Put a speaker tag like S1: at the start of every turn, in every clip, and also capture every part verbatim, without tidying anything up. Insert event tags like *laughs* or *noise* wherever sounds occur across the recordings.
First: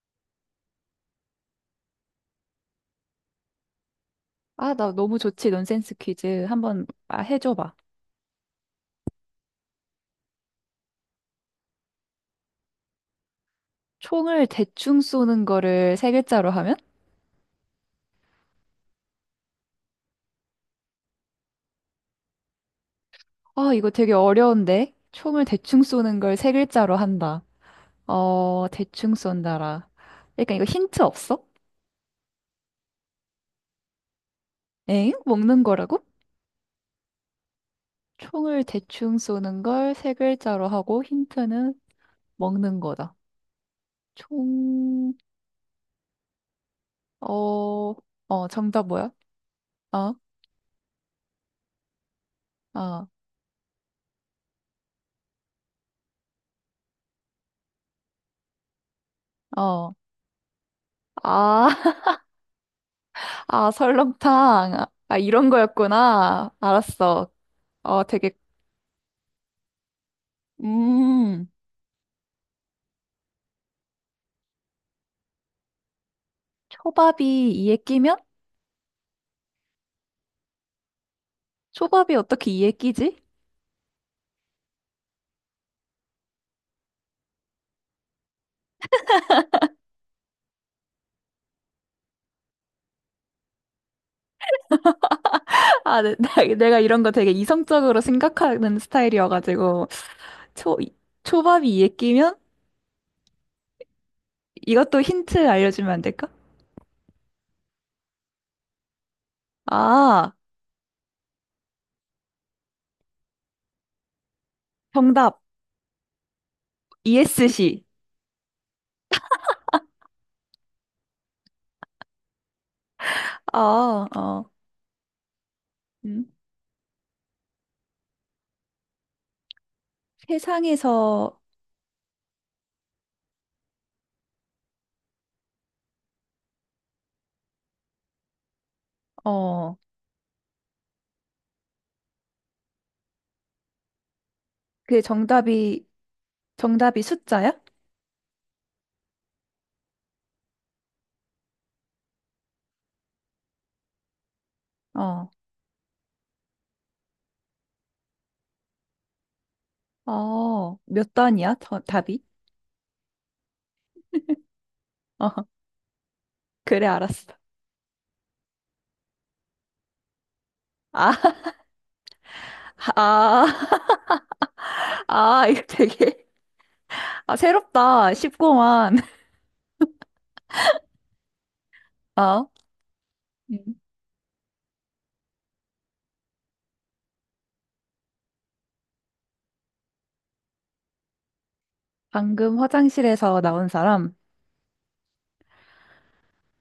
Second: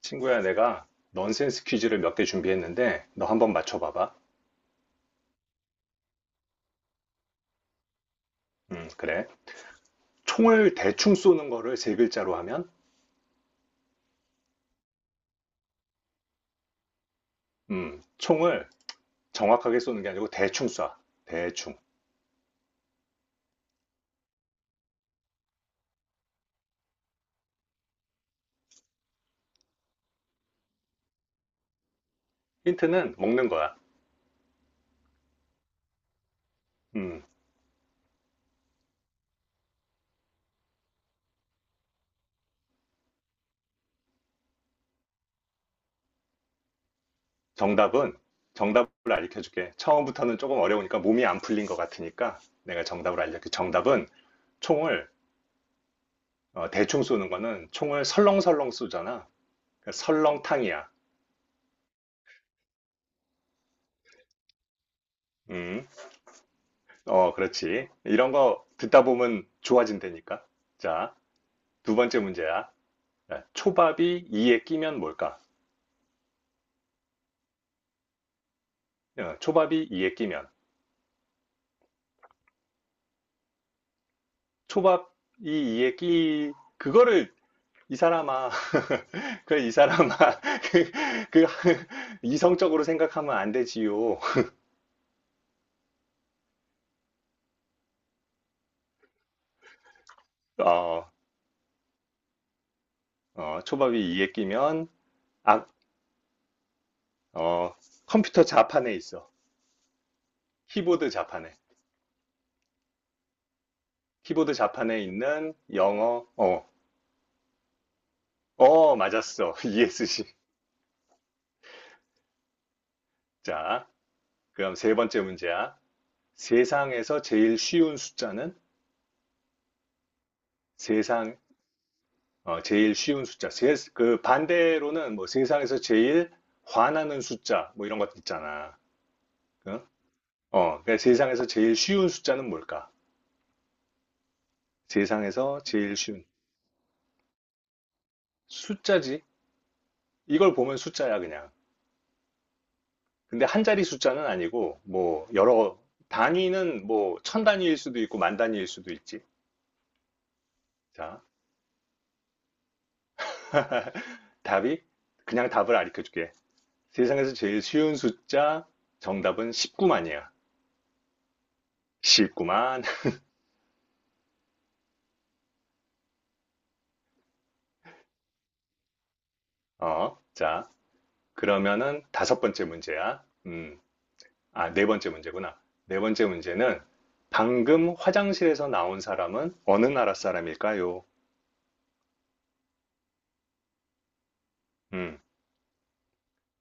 S1: 친구야, 내가 넌센스 퀴즈를 몇 개 준비했는데 너 한번 맞춰봐봐.
S2: 아, 나 너무 좋지. 논센스 퀴즈 한번 아, 해줘봐.
S1: 음, 그래. 총을 대충 쏘는 거를 세 글자로 하면?
S2: 총을 대충 쏘는 거를 세 글자로 하면?
S1: 음, 총을 정확하게 쏘는 게 아니고 대충 쏴. 대충.
S2: 아, 이거 되게 어려운데. 총을 대충 쏘는 걸 세 글자로 한다. 어, 대충 쏜다라. 그러니까 이거 힌트 없어?
S1: 힌트는 먹는 거야.
S2: 엥? 먹는 거라고?
S1: 음,
S2: 총을 대충 쏘는 걸 세 글자로 하고 힌트는 먹는 거다. 총, 어,
S1: 정답은
S2: 어, 정답
S1: 정답을
S2: 뭐야?
S1: 알려줄게.
S2: 어,
S1: 처음부터는 조금 어려우니까 몸이 안 풀린 것 같으니까 내가
S2: 어,
S1: 정답을 알려줄게. 정답은 총을 어, 대충 쏘는 거는 총을 설렁설렁 쏘잖아. 그러니까
S2: 어.
S1: 설렁탕이야.
S2: 아, *laughs* 아, 설렁탕. 아, 이런
S1: 음,
S2: 거였구나. 알았어.
S1: 어, 그렇지.
S2: 어,
S1: 이런
S2: 되게,
S1: 거 듣다 보면 좋아진다니까. 자,
S2: 음,
S1: 두 번째 문제야. 야, 초밥이 이에 끼면 뭘까?
S2: 초밥이 이에 끼면?
S1: 어, 초밥이 이에 끼면.
S2: 초밥이 어떻게 이에 끼지?
S1: 초밥이 이에 끼, 그거를 이 사람아, *laughs* 그 이 사람아, *laughs* 그, 그 이성적으로 생각하면 안 되지요.
S2: *laughs* 아, 내, 나- 내가 이런 거 되게 이성적으로 생각하는 스타일이어가지고, 초,
S1: 어,
S2: 초밥이 이에 끼면?
S1: 어, 초밥이 이에 끼면,
S2: 이것도 힌트
S1: 아,
S2: 알려주면 안 될까?
S1: 어, 컴퓨터 자판에 있어.
S2: 아,
S1: 키보드 자판에. 키보드 자판에
S2: 정답.
S1: 있는 영어, 어,
S2: 이에스씨.
S1: 어, 맞았어. *laughs* 이에스씨. 자,
S2: 아, 어,
S1: 그럼 세 번째 문제야.
S2: 음.
S1: 세상에서 제일 쉬운 숫자는 세상,
S2: 세상에서,
S1: 어, 제일 쉬운 숫자. 세- 그 반대로는 뭐 세상에서 제일 화나는 숫자, 뭐 이런 것도 있잖아.
S2: 어,
S1: 응? 어, 어 그러니까 세상에서 제일 쉬운 숫자는 뭘까?
S2: 그
S1: 세상에서
S2: 정답이,
S1: 제일 쉬운
S2: 정답이 숫자야?
S1: 숫자지. 이걸 보면 숫자야, 그냥. 근데 한 자리 숫자는 아니고, 뭐,
S2: 어.
S1: 여러, 단위는 뭐, 천 단위일 수도 있고, 만 단위일 수도 있지.
S2: 어, 몇
S1: 자,
S2: 단이야? 더- 답이?
S1: *laughs* 답이,
S2: 어,
S1: 그냥 답을 가르쳐 줄게.
S2: 그래, 알았어.
S1: 세상에서 제일 쉬운 숫자 정답은 십구만이야.
S2: 아, *laughs*
S1: 십구만.
S2: 아, *laughs* 아, 이거 되게, 아, 새롭다. 쉽구만.
S1: *laughs* 어, 자, 그러면은 다섯
S2: 어?
S1: 번째 문제야. 음,
S2: 음.
S1: 아, 네 번째 문제구나. 네 번째 문제는 방금 화장실에서 나온 사람은 어느 나라 사람일까요?
S2: 방금 화장실에서 나온 사람.
S1: 음,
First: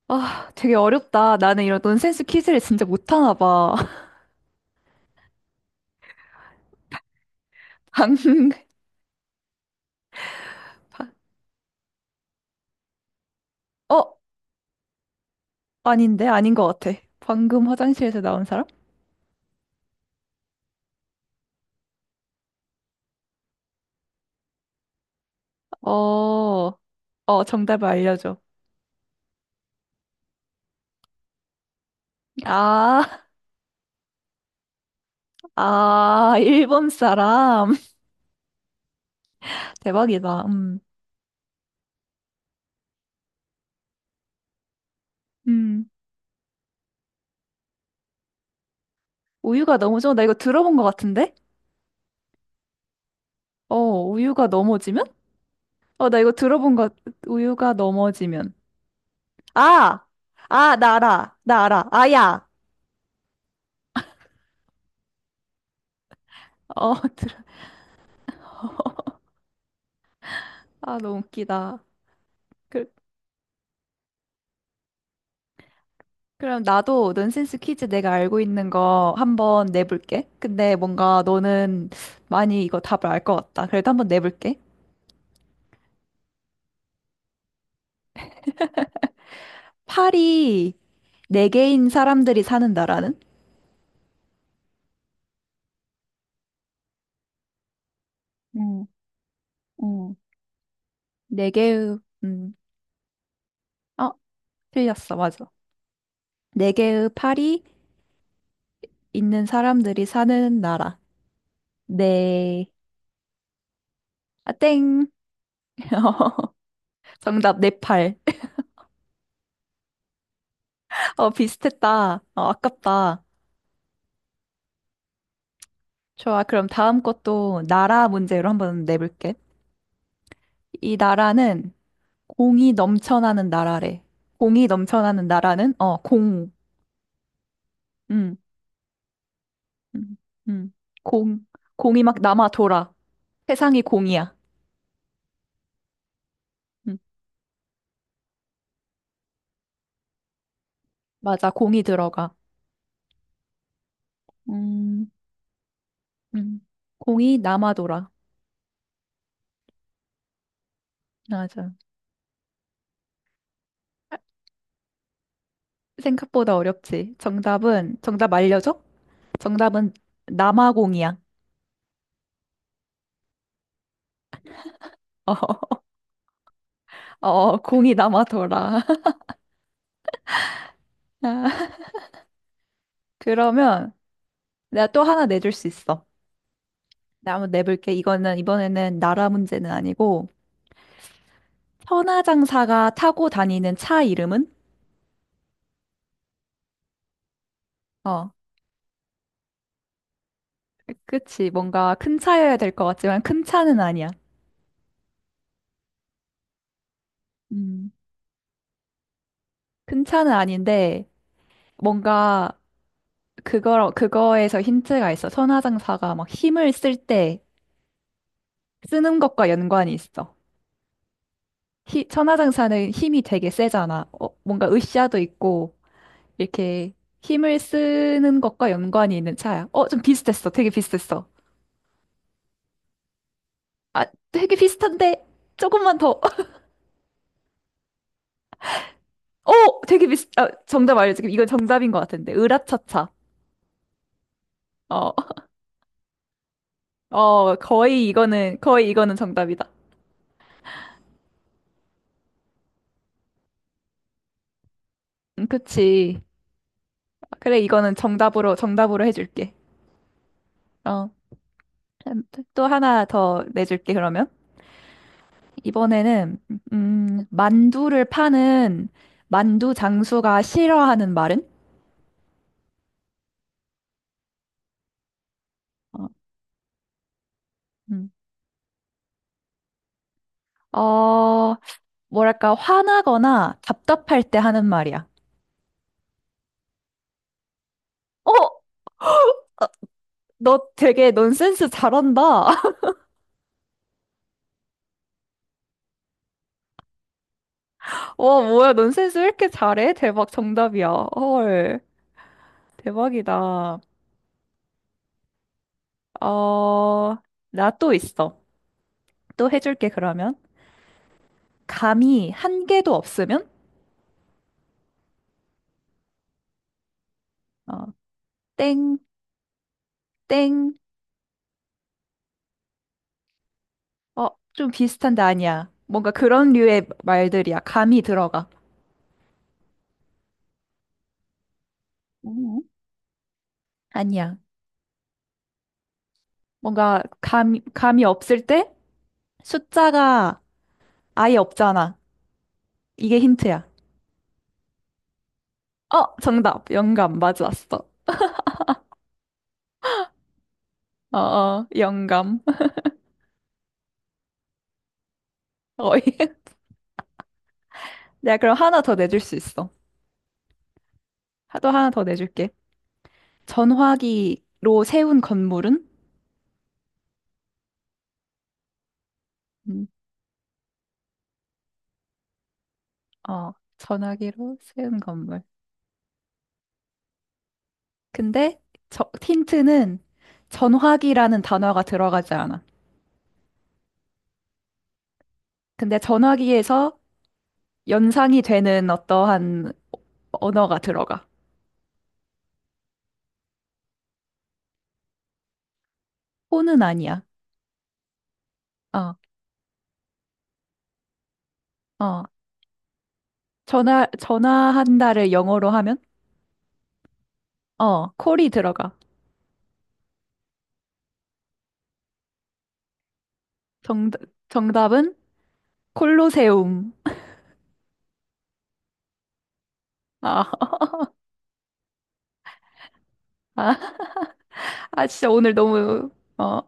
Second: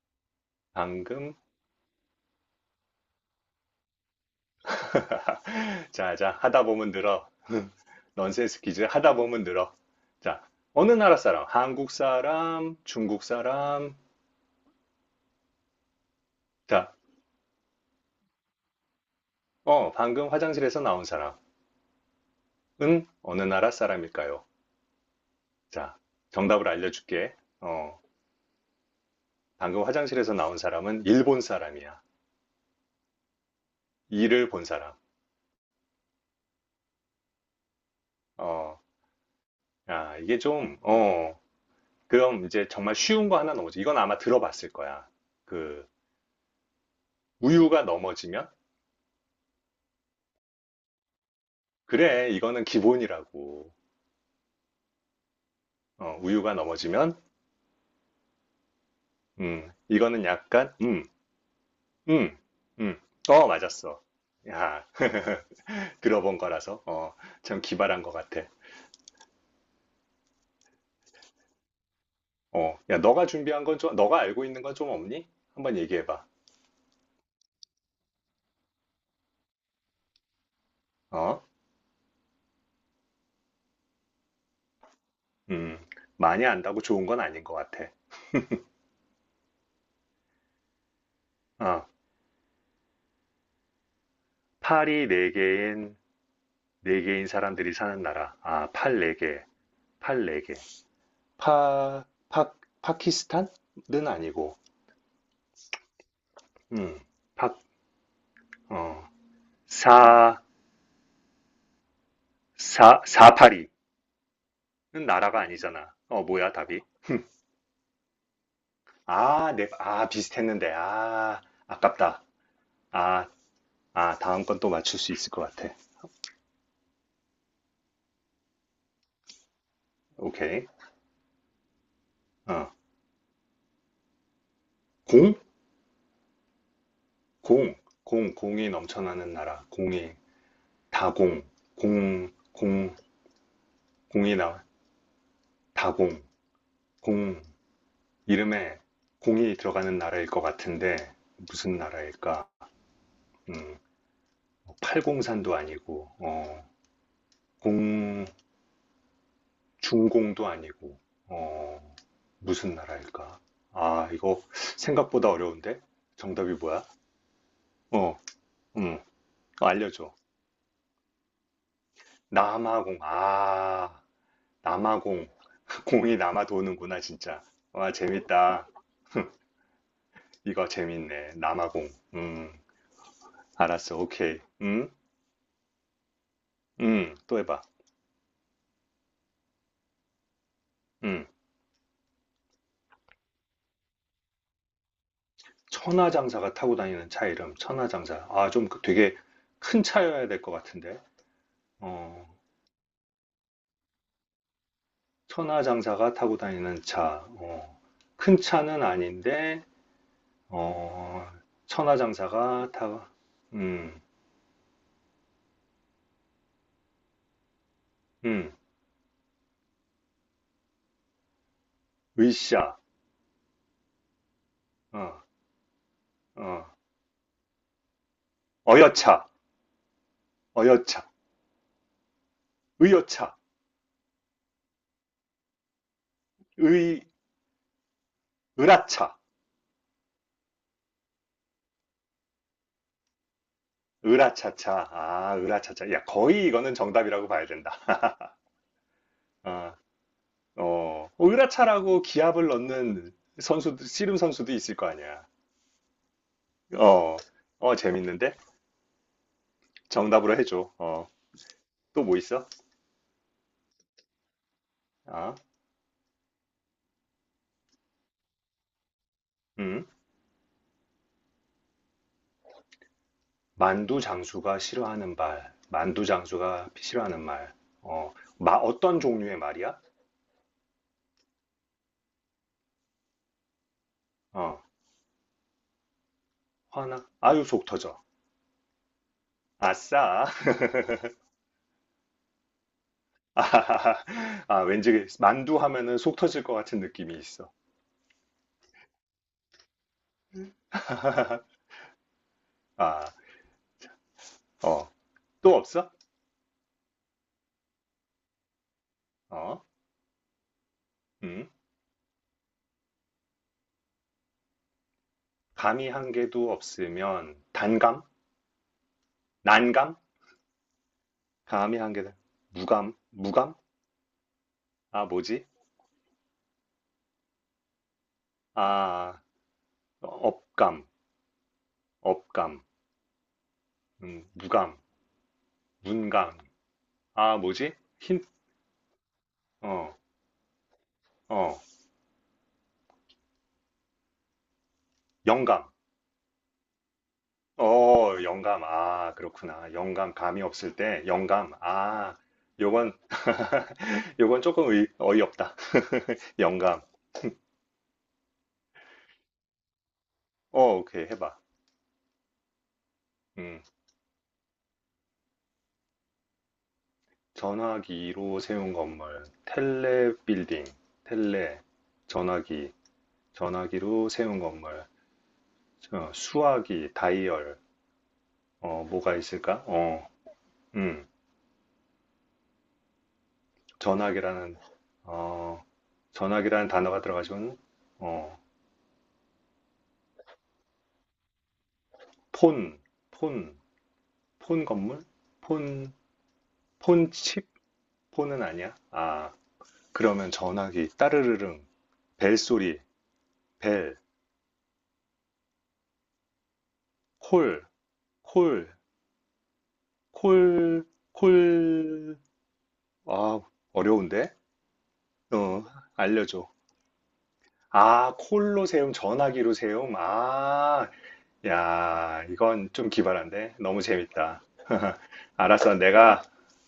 S2: 아, 되게
S1: 방금.
S2: 어렵다. 나는 이런 논센스 퀴즈를 진짜 못하나 봐. *laughs*
S1: *laughs* 자, 자, 하다 보면 늘어.
S2: 방금,
S1: 넌센스 퀴즈 하다 보면 늘어. 자, 어느
S2: 방-
S1: 나라 사람? 한국 사람, 중국 사람.
S2: 어? 아닌데? 아닌 것
S1: 자,
S2: 같아. 방금 화장실에서 나온 사람?
S1: 어, 방금 화장실에서 나온 사람은 어느 나라 사람일까요? 자,
S2: 어,
S1: 정답을 알려줄게.
S2: 어, 정답을
S1: 어,
S2: 알려줘.
S1: 방금 화장실에서 나온 사람은 일본 사람이야.
S2: 아,
S1: 이를 본 사람.
S2: 아, 일본 사람.
S1: 어,
S2: *laughs*
S1: 야,
S2: 대박이다.
S1: 이게 좀,
S2: 음,
S1: 어, 그럼 이제 정말 쉬운 거 하나 넘어지. 이건 아마 들어봤을 거야. 그,
S2: 음.
S1: 우유가 넘어지면?
S2: 우유가 넘어져? 나 이거 들어본 것 같은데?
S1: 그래, 이거는 기본이라고.
S2: 어, 우유가 넘어지면? 어,
S1: 어,
S2: 나 이거
S1: 우유가
S2: 들어본 것,
S1: 넘어지면?
S2: 우유가 넘어지면.
S1: 음,
S2: 아!
S1: 이거는 약간,
S2: 아, 나
S1: 음,
S2: 알아. 나 알아.
S1: 음,
S2: 아야!
S1: 음. 어, 맞았어. 야, *laughs* 들어본 거라서,
S2: 어,
S1: 어,
S2: *laughs* 들어.
S1: 참 기발한 것 같아.
S2: 아, 너무 웃기다.
S1: 어,
S2: 그,
S1: 야, 너가 준비한 건 좀, 너가 알고 있는 건 좀 없니? 한번 얘기해봐.
S2: 그럼 나도 넌센스 퀴즈 내가 알고 있는 거 한번 내볼게. 근데 뭔가
S1: 어?
S2: 너는 많이 이거 답을 알 것 같다. 그래도 한번 내볼게.
S1: 음, 많이 안다고 좋은 건 아닌 것 같아.
S2: 팔이 네
S1: 어,
S2: 개인 사람들이 사는 나라는?
S1: 팔이 네개인네개인 사람들이 사는 나라. 아,
S2: 음,
S1: 팔 네개팔
S2: 음.
S1: 네개
S2: 네 개의,
S1: 파, 파,
S2: 음,
S1: 파키스탄은
S2: 어,
S1: 아니고,
S2: 틀렸어. 맞아. 네
S1: 음,
S2: 개의
S1: 파,
S2: 팔이
S1: 어,
S2: 있는 사람들이
S1: 사,
S2: 사는 나라. 네.
S1: 사, 사파리는
S2: 아, 땡.
S1: 나라가 아니잖아. 어, 뭐야,
S2: *laughs*
S1: 답이?
S2: 정답, 네팔.
S1: 아, 네, 아, 비슷했는데.
S2: *laughs* 어,
S1: 아,
S2: 비슷했다.
S1: 아깝다.
S2: 어, 아깝다.
S1: 아, 아, 다음 건 또 맞출 수 있을 것 같아.
S2: 좋아. 그럼 다음 것도 나라 문제로 한번 내볼게.
S1: 오케이.
S2: 이 나라는
S1: 어,
S2: 공이 넘쳐나는 나라래. 공이 넘쳐나는
S1: 공?
S2: 나라는, 어, 공.
S1: 공, 공,
S2: 음,
S1: 공이 넘쳐나는 나라. 공이
S2: 음, 음. 공.
S1: 다공,
S2: 공이 막
S1: 공,
S2: 남아 돌아.
S1: 공,
S2: 세상이 공이야.
S1: 공이 나 다공,
S2: 음,
S1: 공 이름에 공이 들어가는 나라일 것 같은데
S2: 맞아.
S1: 무슨
S2: 공이 들어가.
S1: 나라일까? 음, 뭐
S2: 음,
S1: 팔공산도 아니고
S2: 음.
S1: 어,
S2: 공이 남아 돌아.
S1: 공 중공도 아니고
S2: 맞아.
S1: 어, 무슨 나라일까? 아, 이거 생각보다 어려운데? 정답이
S2: 생각보다
S1: 뭐야?
S2: 어렵지. 정답은,
S1: 어,
S2: 정답 알려줘?
S1: 음,
S2: 정답은
S1: 알려줘.
S2: 남아공이야.
S1: 남아공. 아, 남아공.
S2: *laughs*
S1: *laughs* 공이 남아 도는구나,
S2: 어,
S1: 진짜.
S2: 어,
S1: 와,
S2: 공이
S1: 재밌다.
S2: 남아돌아.
S1: 이거 재밌네.
S2: *laughs*
S1: 남아공. 음,
S2: 그러면
S1: 알았어. 오케이.
S2: 내가
S1: 음,
S2: 또 하나 내줄 수 있어.
S1: 음,
S2: 내가
S1: 또
S2: 한번
S1: 해봐.
S2: 내볼게. 이거는 이번에는 나라 문제는 아니고
S1: 음,
S2: 천하장사가 타고 다니는 차 이름은?
S1: 천하장사가 타고 다니는 차 이름. 천하장사.
S2: 어,
S1: 아, 좀그 되게 큰 차여야 될 것 같은데.
S2: 그치. 뭔가 큰
S1: 어,
S2: 차여야 될 것 같지만 큰 차는 아니야.
S1: 천하장사가 타고 다니는 차. 어,
S2: 음,
S1: 큰 차는 아닌데,
S2: 큰 차는 아닌데
S1: 어,
S2: 뭔가
S1: 천하장사가 타,
S2: 그거
S1: 음,
S2: 그거에서 힌트가 있어. 선화장사가 막 힘을 쓸 때
S1: 음,
S2: 쓰는 것과 연관이 있어. 히,
S1: 으쌰.
S2: 천하장사는 힘이 되게 세잖아. 어, 뭔가 으쌰도
S1: 어,
S2: 있고,
S1: 어,
S2: 이렇게 힘을 쓰는 것과 연관이
S1: 어여차.
S2: 있는 차야. 어, 좀 비슷했어. 되게
S1: 어여차.
S2: 비슷했어.
S1: 의여차.
S2: 아, 되게 비슷한데, 조금만 더. *laughs*
S1: 의, 으라차.
S2: 어, 되게 비슷, 아, 정답 알려줄게. 이건 정답인 것 같은데. 으라차차.
S1: 으라차차.
S2: 어,
S1: 아, 으라차차. 야, 거의 이거는 정답이라고 봐야
S2: 어,
S1: 된다.
S2: 거의 이거는, 거의 이거는 정답이다.
S1: 아, 어, 어, 으라차라고 기합을 넣는 선수, 씨름 선수도 있을 거 아니야.
S2: 음, 그치.
S1: 어,
S2: 그래,
S1: 어,
S2: 이거는
S1: 재밌는데?
S2: 정답으로, 정답으로 해줄게.
S1: 정답으로 해줘. 어,
S2: 어,
S1: 또 뭐 있어?
S2: 또 하나 더 내줄게, 그러면.
S1: 아,
S2: 이번에는 음, 만두를 파는 만두
S1: 음,
S2: 장수가 싫어하는 말은?
S1: 만두 장수가 싫어하는 말. 만두
S2: 어,
S1: 장수가 싫어하는 말.
S2: 음.
S1: 어, 마, 어떤 종류의 말이야?
S2: 어, 뭐랄까 화나거나 답답할 때
S1: 어,
S2: 하는 말이야.
S1: 화나? 아유, 속 터져.
S2: 어,
S1: 아싸.
S2: 너
S1: *laughs*
S2: 되게 논센스 잘한다. *laughs*
S1: 아, *laughs* 아, 왠지 만두 하면은 속 터질 것 같은 느낌이 있어.
S2: 와, 뭐야, 논센스 왜 이렇게 잘해? 대박 정답이야.
S1: *laughs*
S2: 헐,
S1: 아,
S2: 대박이다.
S1: 어, 또 없어?
S2: 어, 나 또 있어. 또
S1: 어,
S2: 해줄게 그러면.
S1: 음,
S2: 감이 한 개도 없으면?
S1: 감이 한 개도 없으면
S2: 어,
S1: 단감?
S2: 땡,
S1: 난감?
S2: 땡.
S1: 감이 한 개, 무감? 무감?
S2: 어, 좀
S1: 아,
S2: 비슷한데
S1: 뭐지?
S2: 아니야. 뭔가 그런 류의 말들이야. 감이 들어가.
S1: 아, 업감, 업감,
S2: 음.
S1: 음,
S2: 아니야.
S1: 무감, 문감.
S2: 뭔가
S1: 아,
S2: 감,
S1: 뭐지?
S2: 감이
S1: 힌,
S2: 없을 때
S1: 어,
S2: 숫자가 아예
S1: 어,
S2: 없잖아. 이게 힌트야.
S1: 영감.
S2: 어, 정답. 영감. 맞았어.
S1: 어, 영감. 아, 그렇구나. 영감, 감이 없을 때,
S2: 어,
S1: 영감.
S2: 어,
S1: 아,
S2: 영감. *laughs*
S1: 요건, *laughs* 요건 조금 의, 어이없다.
S2: 어이.
S1: *laughs* 영감.
S2: 내가 그럼 하나 더 내줄 수 있어.
S1: 어, 오케이, 해봐.
S2: 또 하나 더 내줄게.
S1: 음,
S2: 전화기로 세운 건물은?
S1: 전화기로 세운 건물.
S2: 음.
S1: 텔레 빌딩. 텔레. 전화기.
S2: 어,
S1: 전화기로 세운
S2: 전화기로
S1: 건물.
S2: 세운 건물.
S1: 어, 수화기, 다이얼.
S2: 근데
S1: 어,
S2: 저,
S1: 뭐가 있을까?
S2: 힌트는
S1: 어, 음,
S2: 전화기라는 단어가 들어가지 않아.
S1: 전화기라는, 어,
S2: 근데
S1: 전화기라는
S2: 전화기에서
S1: 단어가 들어가지고 어,
S2: 연상이 되는 어떠한 언어가 들어가.
S1: 폰. 폰. 폰 건물? 폰,
S2: 폰은
S1: 폰
S2: 아니야.
S1: 칩? 폰은 아니야?
S2: 어,
S1: 아, 그러면 전화기, 따르르릉,
S2: 어.
S1: 벨소리, 벨,
S2: 전화, 전화한다를 영어로 하면?
S1: 콜,
S2: 어, 콜이
S1: 콜,
S2: 들어가.
S1: 콜, 콜. 아,
S2: 정,
S1: 어려운데?
S2: 정답은
S1: 어, 알려줘.
S2: 콜로세움.
S1: 아, 콜로세움, 전화기로세움.
S2: 아,
S1: 아,
S2: *laughs*
S1: 야, 이건 좀 기발한데?
S2: 아,
S1: 너무 재밌다.
S2: 아, 진짜
S1: *laughs*
S2: 오늘
S1: 알았어,
S2: 너무,
S1: 내가
S2: 어,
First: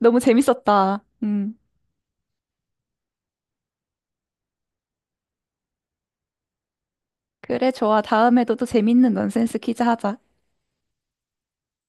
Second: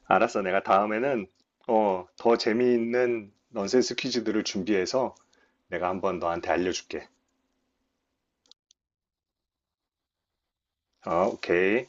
S2: 너무
S1: 알았어. 내가
S2: 재밌었다.
S1: 다음에는
S2: 음.
S1: 어, 더 재미있는 넌센스 퀴즈들을 준비해서 내가 한번 너한테 알려줄게.
S2: 그래, 좋아. 다음에도 또 재밌는 넌센스 퀴즈 하자.
S1: 어, 오케이.